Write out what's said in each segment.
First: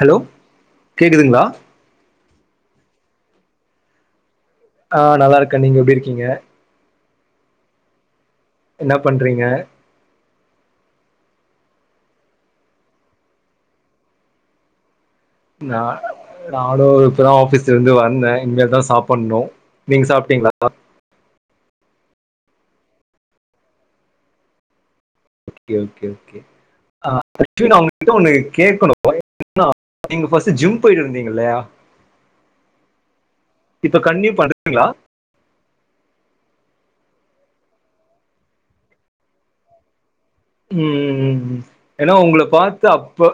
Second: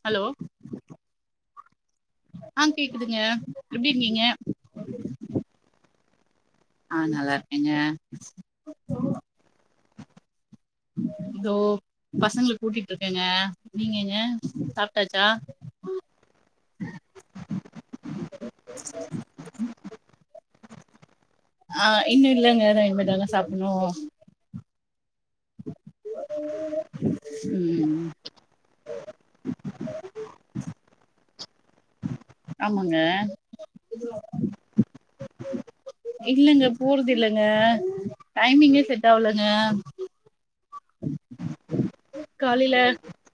Hello கேக்குதுங்ளா ஆ கேக்குதுங்க எப்டி இருக்கீங்க ஆ நல்லா இருக்கே நீங்க எப்டி இருக்கீங்க ஆ நல்லா இருக்கேங்க என்னா பண்றீங்க இதோ பசங்களுக்கு ஊட்டிட்டு இருக்கேங்க நீங்கங்க சாப்ட்டாச்சா நா நாலு [unintelligible] பேறும் ஆபீஸ்ல இருந்து வந்தேன் இனமல தா சாப்டணும் நீங்க சாப்ட்டீங்களா பா ஆ இன்னு இல்லங்க இத இனிமேதாங்க சாப்டணு ஓகே ஓகே ஓகே ஆக்சுலி அவங்க உங்க ம் கிட்ட ஒன்னு கேக்கணும் நீங்க ஃபர்ஸ்ட் ஜிம் போயிட்டு இருந்தீங்க இல்லையா ஆமாங்க இப்ப கண்ணிட் பண்ணுங்களா இல்லங்க போறது இல்லைங்க டைமிங்கே செட் ஆகலங்க உம் ஏன்னா உங்களை காலைல பாத்து அப்ப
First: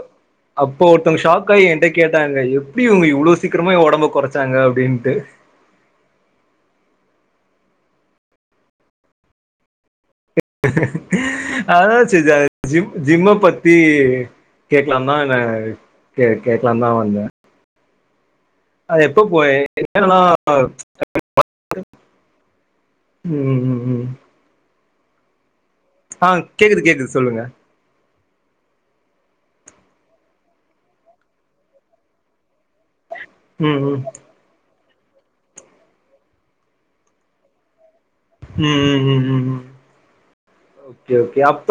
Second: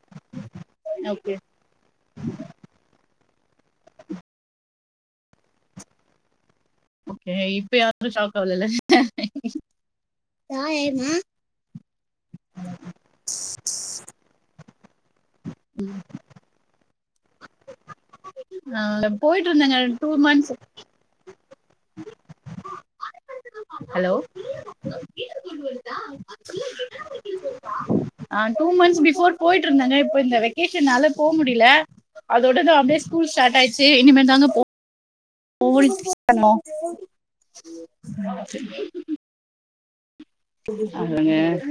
அப்ப ஒருத்தவங்க ஓகே ஷாக் ஆகி என்ட கேட்டாங்க எப்டி இவங்க இவ்வளவு சீக்கிரமா உடம்பு குறைச்சாங்க அப்டின்ட்டு ஓகே இப்ப யாரும் ஷாக்கு ஆவலலே அ [unintelligible] ஜிம் ஜிம்மை பத்தி கேக்கலாம்னா என்ன கே கேக்லாம்னு தா வந்தே ஆ அது எப்ப போயிட்டு போய இருந்தேங்க டூ என்னனா [inaudible] மந்த்ஸ் உம் உம் ஹலோ ஆ கேக்குது கேக்குது சொல்லுங்க ஆ டூ மந்த்ஸ் பிஃபோர் போயிட்டு இருந்தேங்க இப்ப இந்த வெக்கேஷனால போக முடியல அதோட தா அப்டியே ஸ்கூல் ஸ்டார்ட் ம் ஆயிச்சு ம் இனிமேதாங்க போ [inaudible] ம் உம் உம் உம் ஓகே அதுதாங்க ஓகே அப்ப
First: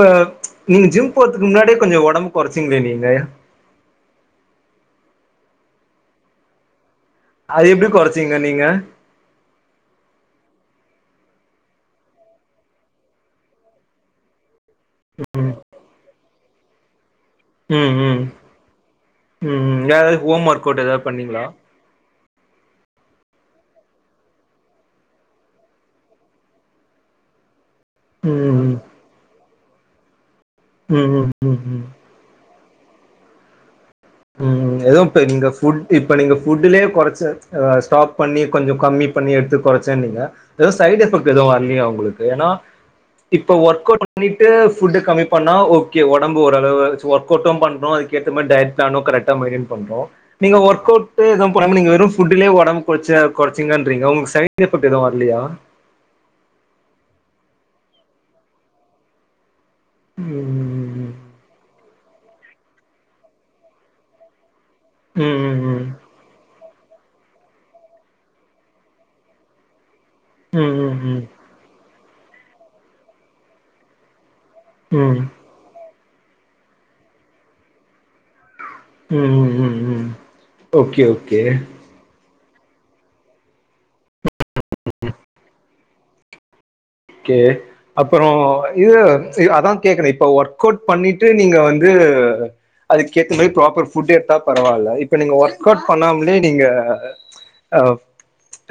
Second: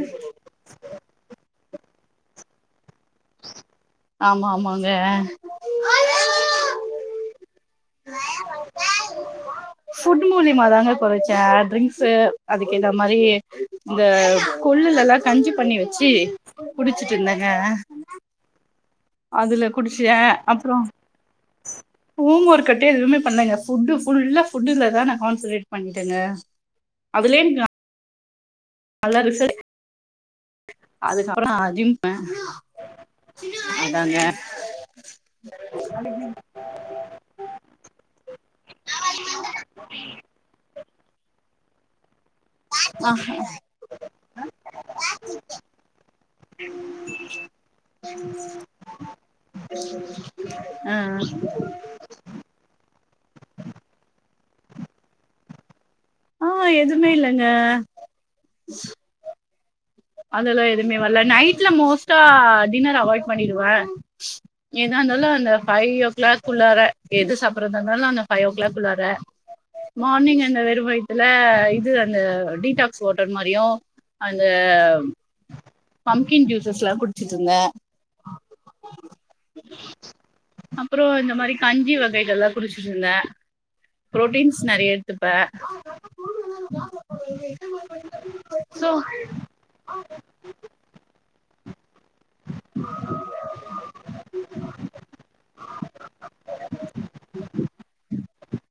நீங்க ஜிம் போறதுக்கு முன்னாடியே கொஞ்சோ உடம்பு குறைச்சிங்களே நீங்க ஆமா ஆமாங்க அ அது எப்டி குறைச்சிங்க நீங்க ஃபுட் மூலியமாதாங்க குறைச்சே ட்ரிங்க்ஸு அதுக்கு ஏத்த மாதிரி இந்த கொள்ளுல எல்லாம் கஞ்சி பண்ணி வச்சு குடிச்சுட்டு இருந்தேங்க ம் ம் ம் அதுல ம் வேற ஏதாவது குடிச்சேன் ஹோம் ஒர்க் அப்றோ அவுட் ஏதாவது பண்ணீங்களா ஹோம் ஒர்க் கட்ட எதுவுமே பண்ணலைங்க ஃபுட்டு ஃபுல்லா ஃபுட்டுலதா நா கான்சன்ட்ரேட் பண்ணிட்டேங்க அதுலயும் நா உம் நல்லா ரிசல்ட் ம் ம் ம் அதுக்கப்புறோ ம் ம் அதிகமா அததா உம் எதுவும் இ நீங்க இப்ப நீங்க ஃபுட்லயே கொஞ்சோ குறைச்ச ஸ்டாப் பண்ணி கொஞ்சோ கம்மி பண்ணி எடுத்து குறைச்சேனிங்க எதுவும் சைட் எஃபெக்ட் எதுவும் வரலைய உங்களுக்கு ஏன்னா ஆ இப்போ ஒர்க் அவுட் பண்ணிட்டு ஃபுட் கம்மி பண்ணா ஓகே உடம்பு ஓரளவு ஒர்க் அவுட்டு பண்ணோ அதுக்கு ஏத்த மாதிரி நானும் கரெக்டா மெயின்டன் பண்றோம் நீங்க ஒர்க் ஆ அவுட்டு பண்ணாம நீங்க வெறும் புட்லே உடம்பு குச்ச குச்சிங்கன்றறீங்க உங்களுக்கு சைட் எபெக்ட் எதுவு வரலயா ஆ எதுவுமே இல்லங்க அதெல்லா எதுவுமே ம் வரல நைட்ல மோஸ்ட்டா டின்னர் அவாய்ட் பண்ணிடுவ ஏதா இருந்தாலு ம் அந்த ஃபைவ் ஓ கிளாக்குள்ளார எது சாப்றது இருந்தாலு அந்த ஃபைவ் ஓ கிளாக் உள்ளார மார்னிங் அந்த ம் வெறுவயத்ல ம் இது அந்த டீடாக்ஸ் வாட்டர் மாறிவு அந்த ம் பம்க்கின் ஜூசஸ் எல்லா குடிச்சிட்டு இருந்த ம் ம் ஓகே அப்ரோ இந்த ஓகே மாறி கஞ்சி வகைகள் எல்லா புரிச்சிருந்த புரோட்டின்ஸ் நறைய எடுத்துப்ப ஒகே அப்ரோ இது அதா கேக்குற இப்ப ஒர்க் ஒர்க் அவுட் பண்ணிட்டு நீங்க வந்து அதுக்கேத்த மாறி ப்ராப்பர் ஃபுட் எடுத்தா பரவாயில்ல இப்ப நீங்க ஒர்க் அவுட் பண்ணாமலே நீங்க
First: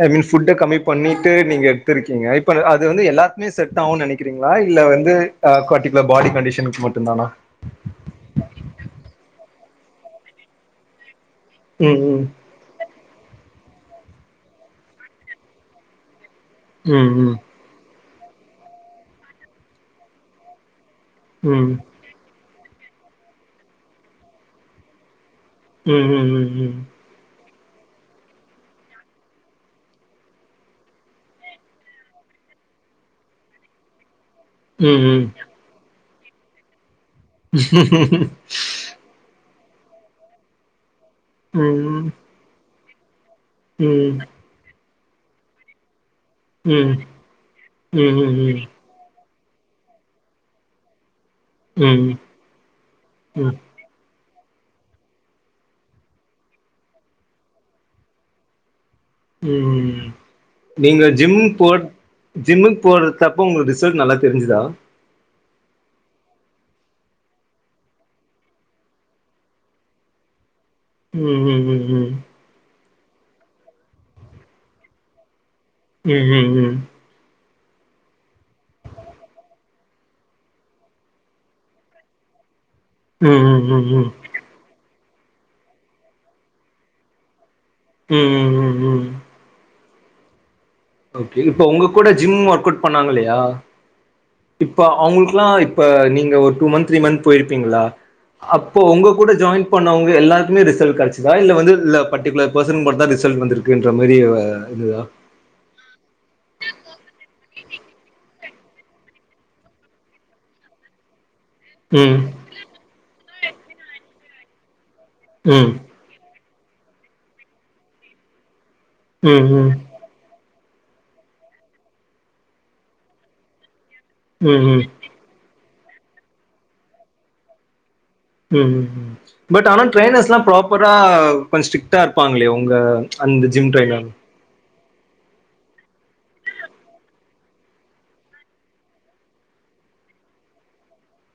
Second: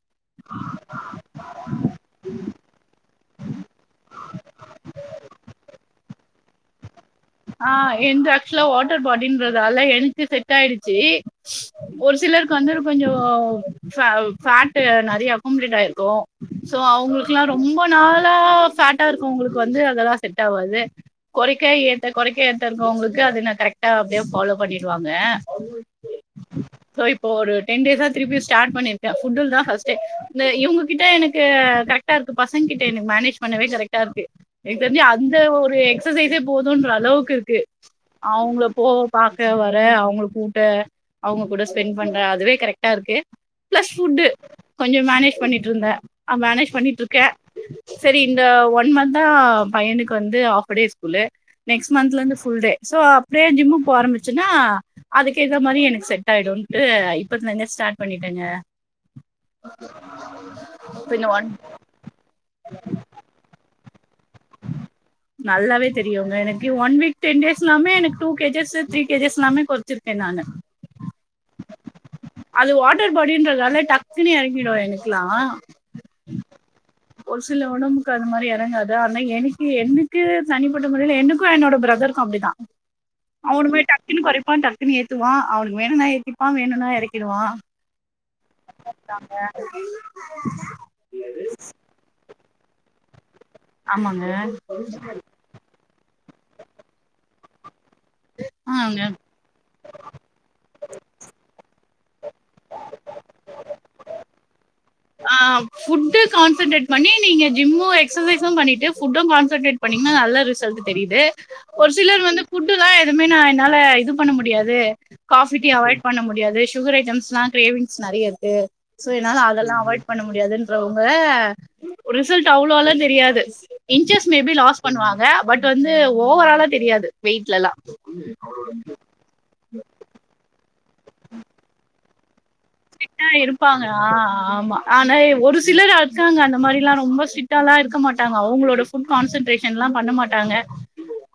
ஐ மீன் புட்ட கம்மி பண்ணிட்டு நீங்க எடுத்திருக்கீங்க இப்ப அது இது வந்து எல்லாத்துக்குமே செட் ஆகும்னு நினைக்கிறீங்களா இல்ல வந்து பர்டிகுலர் பாடி கண்டிஷனுக்கு மட்டு தானா ஆ என்து ஆக்சுவலா வாட்டர் பாடின்றதால எனக்கு செட் ஆயிடுச்சி ஒரு ம் சிலருக்கு வந்து கொஞ்சோ ஃப பேட் நறையக ஃபேட் அக்மலேட் ஆயிருக்கு சோ ம் அவங்களுக்கு ம் எல்லா ரொம்ப நாளா ஃபேட்டா இருக்கு அவங்களுக்கு வந்து அதெல்லா செட் ஆவாது குறைக்க ம் ஏத்த குறைக்க ஏத்த இருக்கறவங்களுக்கு அது நா கரெக்டா அப்டியே ஃபாலோ பண்ணிருவாங்க ம் ம் ம் உம் இப்ப ஒரு டென் டேஸா திருப்பி ஸ்டார்ட் பண்ணிக்க ஃபுட்டில் தா ஃபர்ஸ்ட்டே இந்த இவங்ககிட்ட எனக்கு கரெக் டா இருக்கு பசங்கிட்ட மேனேஜ் பண்ணவே கரெக்டா இருக்கு எனக்கு ம் ம் ம் ம் ம் ம் தெரிஞ்சி ம் அந்த ஒரு எக்சசைஸ் போதுன்ற அளவுக்கு இருக்கு அவுங்கப் போ பாக்க வர அவங்க கூட அவங்க கூட ஸ்பெண்ட் பண்ற அதுவே கரெக்ட்டா இருக்கு பிளஸ் ஃபுட் கொஞ்சோ மேனேஜ் பண்ணிட்டு இருந்த ஆ மேனேஜ் பண்ணிட்டு இருக்க செரி இந்த ஒன் மந்தா பையனுக்கு வந்து ஹாப் டே ஸ்கூலு ம் நெக்ஸ்ட் ம் மந்த்ல இருந்து ஃபுல் டே சோ அப்டியே ம் ஜிம்கு போக ஆரம்பிச்சின்னா அதுக்கு இத மாறி எனக்கு செட் ஆயிடுன்டு இப்பத்லே இருந்தே ஸ்டார்ட் பண்ணிட்டேங்க ம் நீங்க பின்ன ஜிம் ஒன் போட் ஜிம்முக்கு போற தப்ப உங்களுக்கு ரிசல்ட் நல்லா தெரிஞ்சதா நல்லாவே தெரியுங்க எனக்கு ஒன் வீக் டென் டேஸ் எல்லாமே எனக்கு டூ கேஜஸ் த்ரீ கேஜஸ் எல்லாமே குறைச்சிருக்க நானு உம் உம் உம் அது வாட்டர் பாடின்றதால டக்குனு இறங்கிடு எனக்கெல்லா உம் உம் உம் ஒரு சில உடம்புக்கு அது மாறி எறங்காது ஆனா எனக்கு என்க்கு தனிப்பட்ட முறையில் என்க்கு என்னோட பிரதருக்கு அப்டிதா ம் அவனுமே ம் டக்குனு குறைப்பா டக்குனு ஏத்துவா அவனுக்கு வேணும்னா ஏத்திப்பா வேணும்னா எரக்கிடுவா உம் உம் உம் உம் ஓகே இப்ப உங்க கூட ஜிம் ஒர்க் அவுட் பண்ணாங்க இல்லையா ஆமாங்க இப்ப அவங்களுக்குல்லா இப்ப நீங்க ஒரு டூ மன்த் த்ரீ மன்த் போயிருப்பீங்ளா அப்போ ஆங்க உங்க கூட ஜாயின் பண்ணங்க எல்லாருக்குமே ரிசல்ட் கிடச்சதா இல்ல வந்து பர்டிகுலர் பெர்சன் மட்டுதா ரிசல்ட் வந்துருக்குன்ற மாரி வ இதுதா ஆ ஃபுட் கான்சன்ட்ரேட் பண்ணி நீ நீங்க ஜிம்மு எக்சர்சைஸும் பண்ணிட்டு ஃபுட்டும் கான்சன்ட்ரேட் பண்ணீங்கன்னா நல்ல ரிசல்ட் தெரியுது ஒரு ம் சிலர் வந்து ஃபுட்டுல்லா எதுவுமே நா என்னால இது பண்ண முடியாது காஃபி டீ ம் அவாய்ட் பண்ண முடியாது சுகர் ஐட்டம்ஸ்லா கிரேவிங்ஸ் நறைய இருக்கு சோ என்னால ம் ம் அதெல்லா அவா அவாய்ட் பண்ண முடியாதுன்றவங்க ரிசல்ட் அவ்ளோலா தெரியாது இன்சஸ் மே பி ம் லாஸ் ம் பண்ணுவாங்க பட் வந்து ஓவராலா தெரியாது வெயிட்லல்லா ம் ம் ம் பட் ஆனா ட்ரரைனஸ்லா ப்ராப்பரா கொஞ்சோ ஸ்ரிட் ஸ்டிட்டா இருப்பாங்களே உங்க ஆ அந்த ஜிம் இருப்பாங்க டிரைனர் ஆ ஆமா ஆனா ஒரு சிலர் இருக்காங்க அந்த மாரில்லா ரொம்ப ஸ்ட்ரீட்டாளாம் இருக்க மாட்டாங்க அவுங்களோட ஃபுட் கான்சன்ட்ரேஷன்லா பண்ண மாட்டாங்க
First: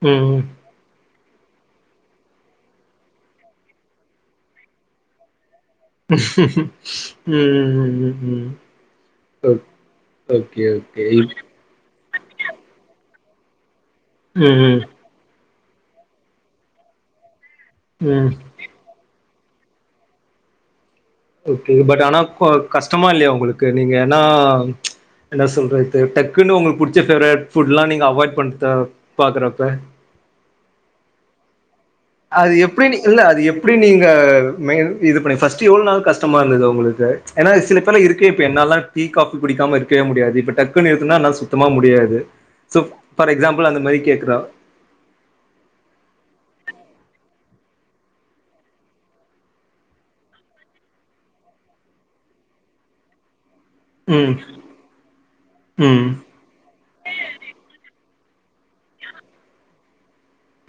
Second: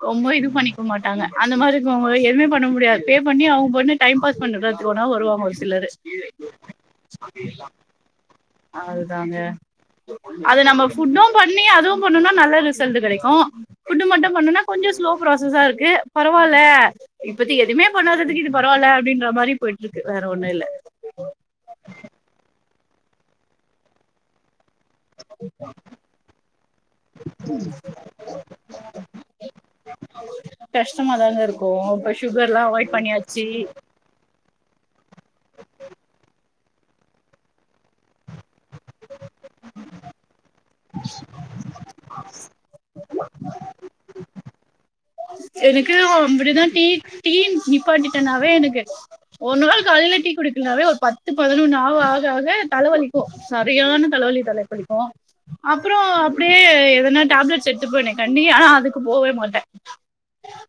ரொம்ப ம் இது பண்ணி போ மாட்டாங்க அந்த மாரி இருக்கவங்க எதுவுமே பண்ண முடியாது பே பண்ணி அவுங்க பெண்ணு டைம் பாஸ் பண்றதுக்கு ஒனா வருவாங்க ஒரு சிலரு ஹ ம் அது ஓகே நம்ம ஓகே ஃபுட்டும் பண் பண்ணி அதுவு பண்ணோன்னா நல்ல ரிசல்ட் கெடைக்கு ஃபுட்டு மட்டு ம் பண்ணோன்னா கொஞ்சம் ஸ்லோ ப்ராசஸா இருக்கு பரவால்ல இப்பத்தி எதுவுமே ம் ம் பண்ணாததுக்கு இது பரவால்ல அப்டின்ற மாரி போயிட்டுருக்கு வேற ஒன்னு இல்ல ஓகே பட் ஆனா கஷ்டமா இல்லையா உங்களுக்கு நீங்க ஏன்னா என்னா சொல்றது டக்குன்னு உங்களுகு புடிச்ச பேவரட் ஃபுட்லா நீங்க அவாய்ட் பண்றத பாக்குறப்ப கஷ்டமாதாங்க இருக்கு பஷ் அது எப்புடி நீ இல்ல அது எப்புடி நீ க மெயின் இது பண்ணி ஃபர்ஸ்ட் எவ்ளோ நாள் கஷ்டமா இருந்தது அவுங்களுக்கு ஏனா சில பேர்ல இருக்கே இப்ப என்னாலா டீ காஃபி குடிக்காம இருக்கவே முடியாது இப்ப டக் தட்குனு நிறத்துனா என்னால சுத்தமா முடியாது சோ ஃபர் எக்ஸாம்பிள் அந்த மாரி கேக்குறா எதுக்கு அம்பூடூ தா டீ டீ நிப்பாட்டிட்டானாவே எனக்கு ஒரு நாள் காலையில டீ குடிக்கல்னாவே ஒரு பத்து பதினொன்னு ஆவோ ஆக ஆக தலைவலி சரியான ம் தலைவலி தல புடிக்கு அப்றோ ம் அப்டியே எதனா டேப்லெட்ஸ் எடுத்துப்பேனே கண்டி ஆனா அதுக்கு போவே மாட்டே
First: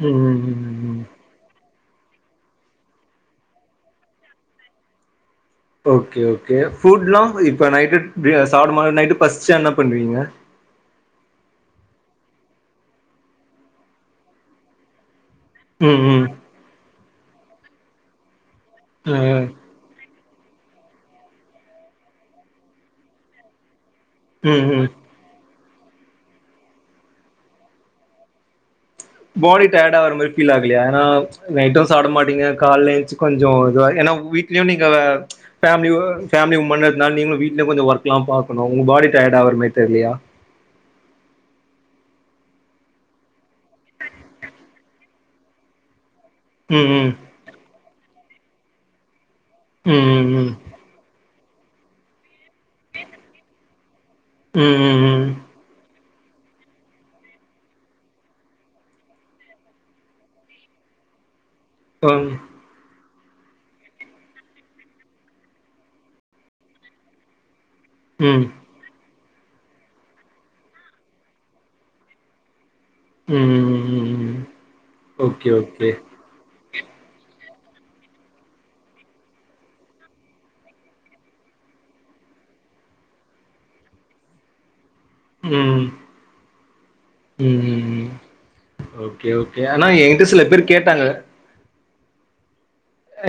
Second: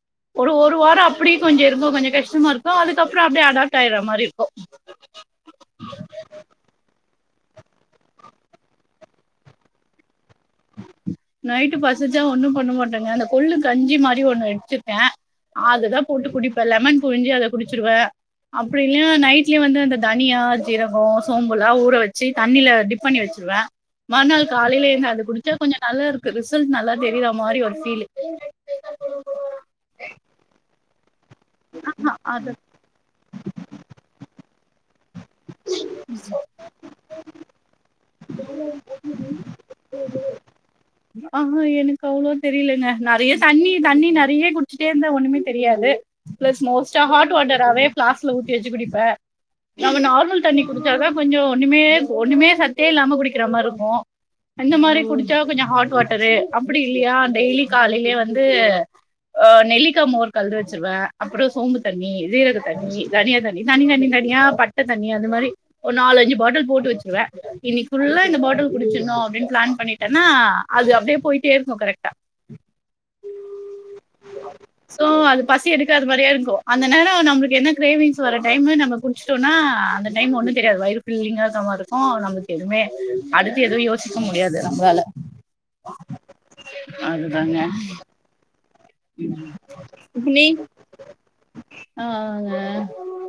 ம் ம் ஒரு ஒரு ம் ம் வாரோ அப் அப்டி கொஞ்சோ இருக்கவோ கொஞ்சோ கஷ்ட இருக்கு அதுக்கப்றோ அப்டியே அடாப்ட் ஆயிட்றா மாரி இருக்கு ஓகே ஓகே ஃபுட்லா இப்ப நைட்டு டிய சாப்டு மா நைட்டு பசுச்சா என்ன பண்வீங்க நைட்டு பசிச்சா ஒன்னும் பண்ண மாட்டேங்க அந்த கொள்ளு கஞ்சி மாரி ஒன்னு வச்சுப்பே அதுதா ம் ம் போட்டு குடிப்ப லெமன் புழிஞ்சி அத குடிச்சிருவே அப்டி இல்லா ம் நைட்லயே வந்து அந்த தனியா ஜீரகோ சோம்புலா ஊற வச்சு தண்ணில டிப் பண்ணி வெச்சிருவே மறுநாள் ம் ம் காலையில எழுந்து அத குடிச்சா கொஞ்சோ நல்லா இருக்கு ரிசல்ட் நல்லா தெரியுறா மாரி ஒரு ஃபீலு பாடி டயர்ட் ஆகற மாரி ஃபீல் ஆகலையா ஏனா நைட்டு சாப்ட மாட்டிங் அது கால்ல எழூஞ்சி கொஞ்சோ இதுவா ஏன்னா வீட்லயு நீங்க ஃபேமலி ஒ ஃபேமலி உம்முனு இருந்தா நீங்களு வீட்லே கொஞ்சோ ஒர்க்லா பாகணு உங்க பாடி டையர்ட் ஆவறா மாரி தெர்லையா அ ஹா எனக்கு அவ்ளோ தெரிலங்க நெறைய தண்ணி தண்ணி நெறைய குடிச்சிட்டே இருந்த ஒன்னூமே தெரியாது ப்ளஸ் ம் மோஸ்ட்டா ம் ஹாட் வாட்டராவே பிளாஸ்க்ல ஊத்தி வெச்சு குடிப்பே நம்ம ம் நார்மல் ம் தண்ணி குடிச்சாதா கொஞ்சோ ஒன்னுமே ஒன்னுமே சத்தே இல்லாம குடிக்கிற மாரி இருக்கு ம் அந்த ம் ம் ம் ம் மாரி குடிச்ச கொஞ்சோ ஹாட் வாட்டரு அப்டி இல்லையா டெய்லி காலையிலயே வந்து அ நெல்லிக்கா மோர் கலந்து வெச்சிருவே அப்றோ சோம்புத் தண்ணி ஜீரக தண்ணி தனியா தண்ணி தனி தனி தனியா பட்ட தண்ணி அது மாரி ஒரு நாலஞ்சு பாட்டில் போட்டு வெச்சிருவே இன்னைக்கி ஃபுல்லா இந்த பாட்டல் குடிச்சிட்ணோ அப்டின்னு பிளான் பண்ணிட்டேன்னா அது அப்டியே போயிட்டே இருக்கு கரெக்டா ம் ம் ம் ம் சோ அது ஓகே பசி ஓகே எடுக்காத மாரியே இருக்கு அந்த நேர நம்மளுக்கு என்ன கிரேவிங்ஸ் வர டைம் நம்ம கு வச்சட்டோனா அந்த டைம் ஒண்ணு தெரியாது வயிறு ஃபில்லிங்கா இருக்க மாரி இருக்கும் அப்பற நம்மளுக்கு எதுவுமே அடுத்து எதுவு யோசிக்க முடியாது நம்மளால ம் அதுதாங்க ம் ம் ஓகே ஓகே ஆனா எயகிட்ட சில பேர் கேட்டாங்க ஆஹ்ங்க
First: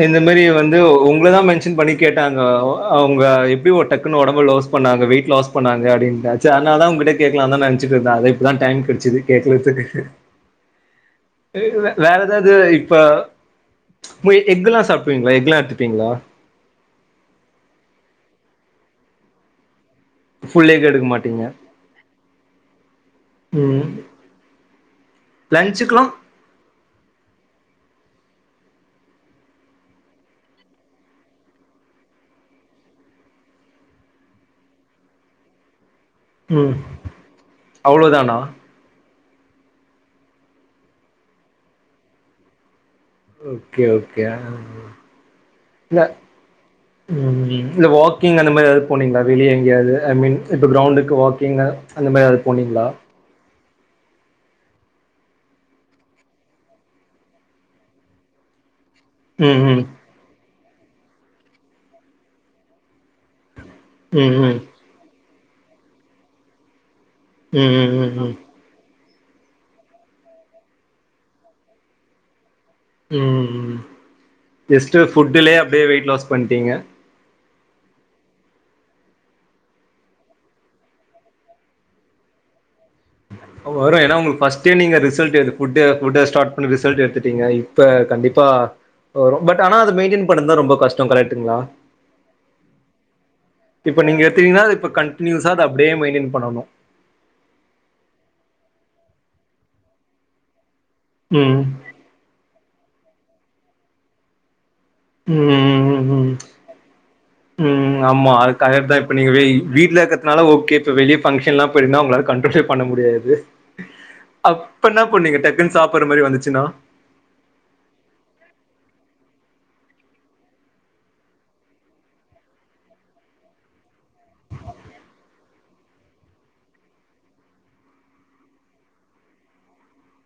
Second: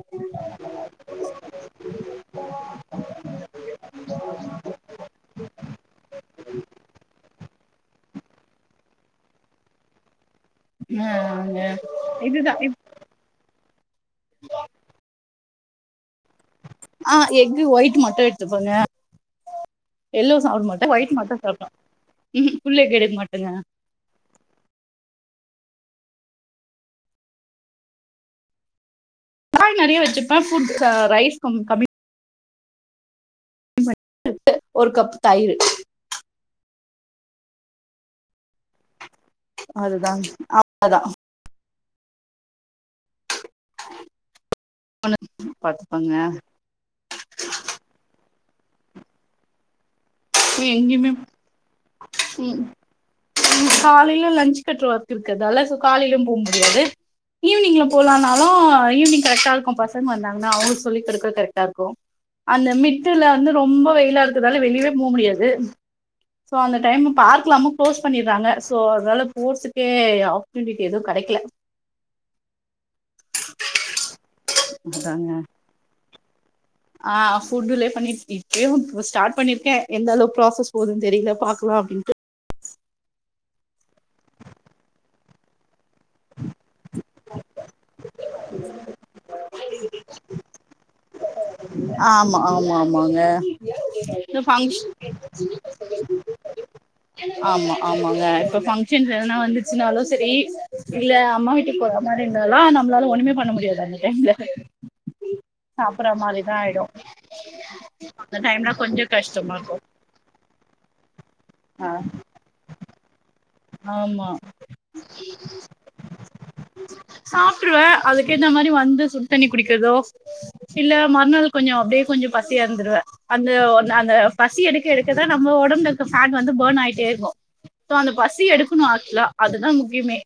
இந்த மாரி வந்து உங்கள தா மென்ஷன் பண்ணி கேட்டாங்க அவங்க எப்படி ஒரு டக்குன்னு உடம்பு லாஸ் பண்ணாங்க வெயிட் லாஸ் பண்ணாங்க அப்டின்னு செரி அதனால தா உங்கிட்ட கேட்கலாம்னுதா நெனச்சிட்டு இருந்த அத இப்பதா டைம் கிடச்சது கேக்லாந்த் ஹ் ஆங்க இ ல வேற ஏதாவது இதுதா இப்ப பெய் எக் எல்லா சாப்டுவீங்களா எக் எல்லா எடுத்துப்பீங்களா அ எக்கு ஒயிட் மட்டு எடுத்துப்பங்க எல்லோ சாப்புட ஃபுல் எக் மாட்ட எடுக்க ஒயிட் மட்டு மாட்டீங்க. சாப்புடுவ ம்ஹும் ஃபுல் எக் எடுக்க மாட்டங்க லன்சுக்கலா ப்ரான் நெறய வச்சிப்ப புட்ச ஆ ரைஸ் கம் கம்மி த் ஒரு கப் தயிரூ ம் அவ்ளோ தானா அதுதாங்க அவ்ளோ தா ஓகே ஓகே ஆஆ ல்ல பாத்துப்பங்க ம்ம் இல்ல வாக்கிங் அந்த மாதிரி ஏதாவது போனீங்களா வெளிய எங்யாவது ஐ மீன் இப்போ எங்கேயுமே க்ரௌண்டுக்கு வாக்கிஙு அந்த மாதிரி ஏதாவது போனிீங்களா காலைல லஞ்ச் கட்ற ஒர்க் இருக்றதால சோ காலைல போக முடியாது ஈவினிங்ல போலாம்னாலும் ஈவினிங் கரெக்டா ம், இருக்கும் ம். பசங்க வந்தாங்கன்னா அவங்களுக்கு சொல்லி கொடுக்க கரெக்டா இருக்கும் அந்த மிட்டுல வந்து ரொம்ப வெயிலா ம், ம். இருக்றதால வெளியவே போக முடியாது சோ அந்த டைமு பாக்க எல்லாமு ம், ம், க்ளோஸ் ம், ம். பண்ணிராங்க சோ அதனால போறதுக்கே ஆப்பர்ச்சுனிட்டி எதுவு கிடக்கல ம்ம் ஜஸ்ட்டு ஃபுட்டுலயே அப்டியே வெயிட் லாஸ் பண்ணிட்டீங்க அ ஃபுட்டுலே பண்ணிட்டு இப்பயு ஸ்டார்ட் பண்ணிருக்க எந்த அளவு ப்ராசஸ் போவுதுனு தெரியல பாக்கலா அப்டின்ட்டு வரும் ஏன்னா உங்களுக்கு ஃபஸ்ட டே நீங்க ரிசல்ட எடுத்து ஃபுட் ஃபுட் ஸ்டாட் பண்ணி ரிட்சல் எடுத்துட்டிங்க இப்ப கண்டிப் ப்ப வரு பட் ஆனா அத மெயின்டென் பண்ணதுதா ரொம்ப கஷ்ட கரெக்ட்டுங்களா ஆம்ம்மா ஆமா ஆமாங்க இப்ப நீங்க இந்த எத்தீங்கன்னா அத ஃபங்ஷ் இப்ப கண்டினியூஸா அத அப்டியே மெயின்டைன் பண்ணனும் ஆமா ஆமாங்க இப்ப பங்க்ஷன்ஸ் எதுனா வந்துச்சுனாலும் சரி இல்ல அம்மா ம் வீட்டுக்கு போர மாதின்தாலா நம்லால ஒண்ணுமே பண்ண முடியாது அந்த டைம்ல ம் சாப்பற மாதிரிதா ஆயிடு உம் ஆமா அந்த டைம்ல அதுக்கரட் தா கொஞ்சோ இப்ப நீங்க கஷ்டமா இருக்கு வீட்டுல இருக்க த்னால ஓகே இப்ப வெளிய பங்க்ஷன் எல்லா ஆ போயிருந்தா உங்ளால கண்ட்ரோலே பண்ண முடியாது ஆமா அப் இப்ப என்ன பண்ணீங்க டக்குனு சாப்பாற மாதிரி வந்துச்சுன்னா சாப்ட்ருவ அதுக்கேத்தா மாதிரி வந்து சுடு தண்ணி குடிக்கிறதோ இல்ல மறுநாள் கொஞ்சோ அப்டியே கொஞ்சோ பசியாந்துடுவ அந்த அந்த பசி எடுக்க எடுக்கதா நம்ம ஒடம்புல ருக்க ஃபேட் வந்து பேர்ன் ஆயிட்டே ருக்கும் சோ அந்த பசி எடுக்கணு ஆக்சுவலா அதுதா முக்கியமே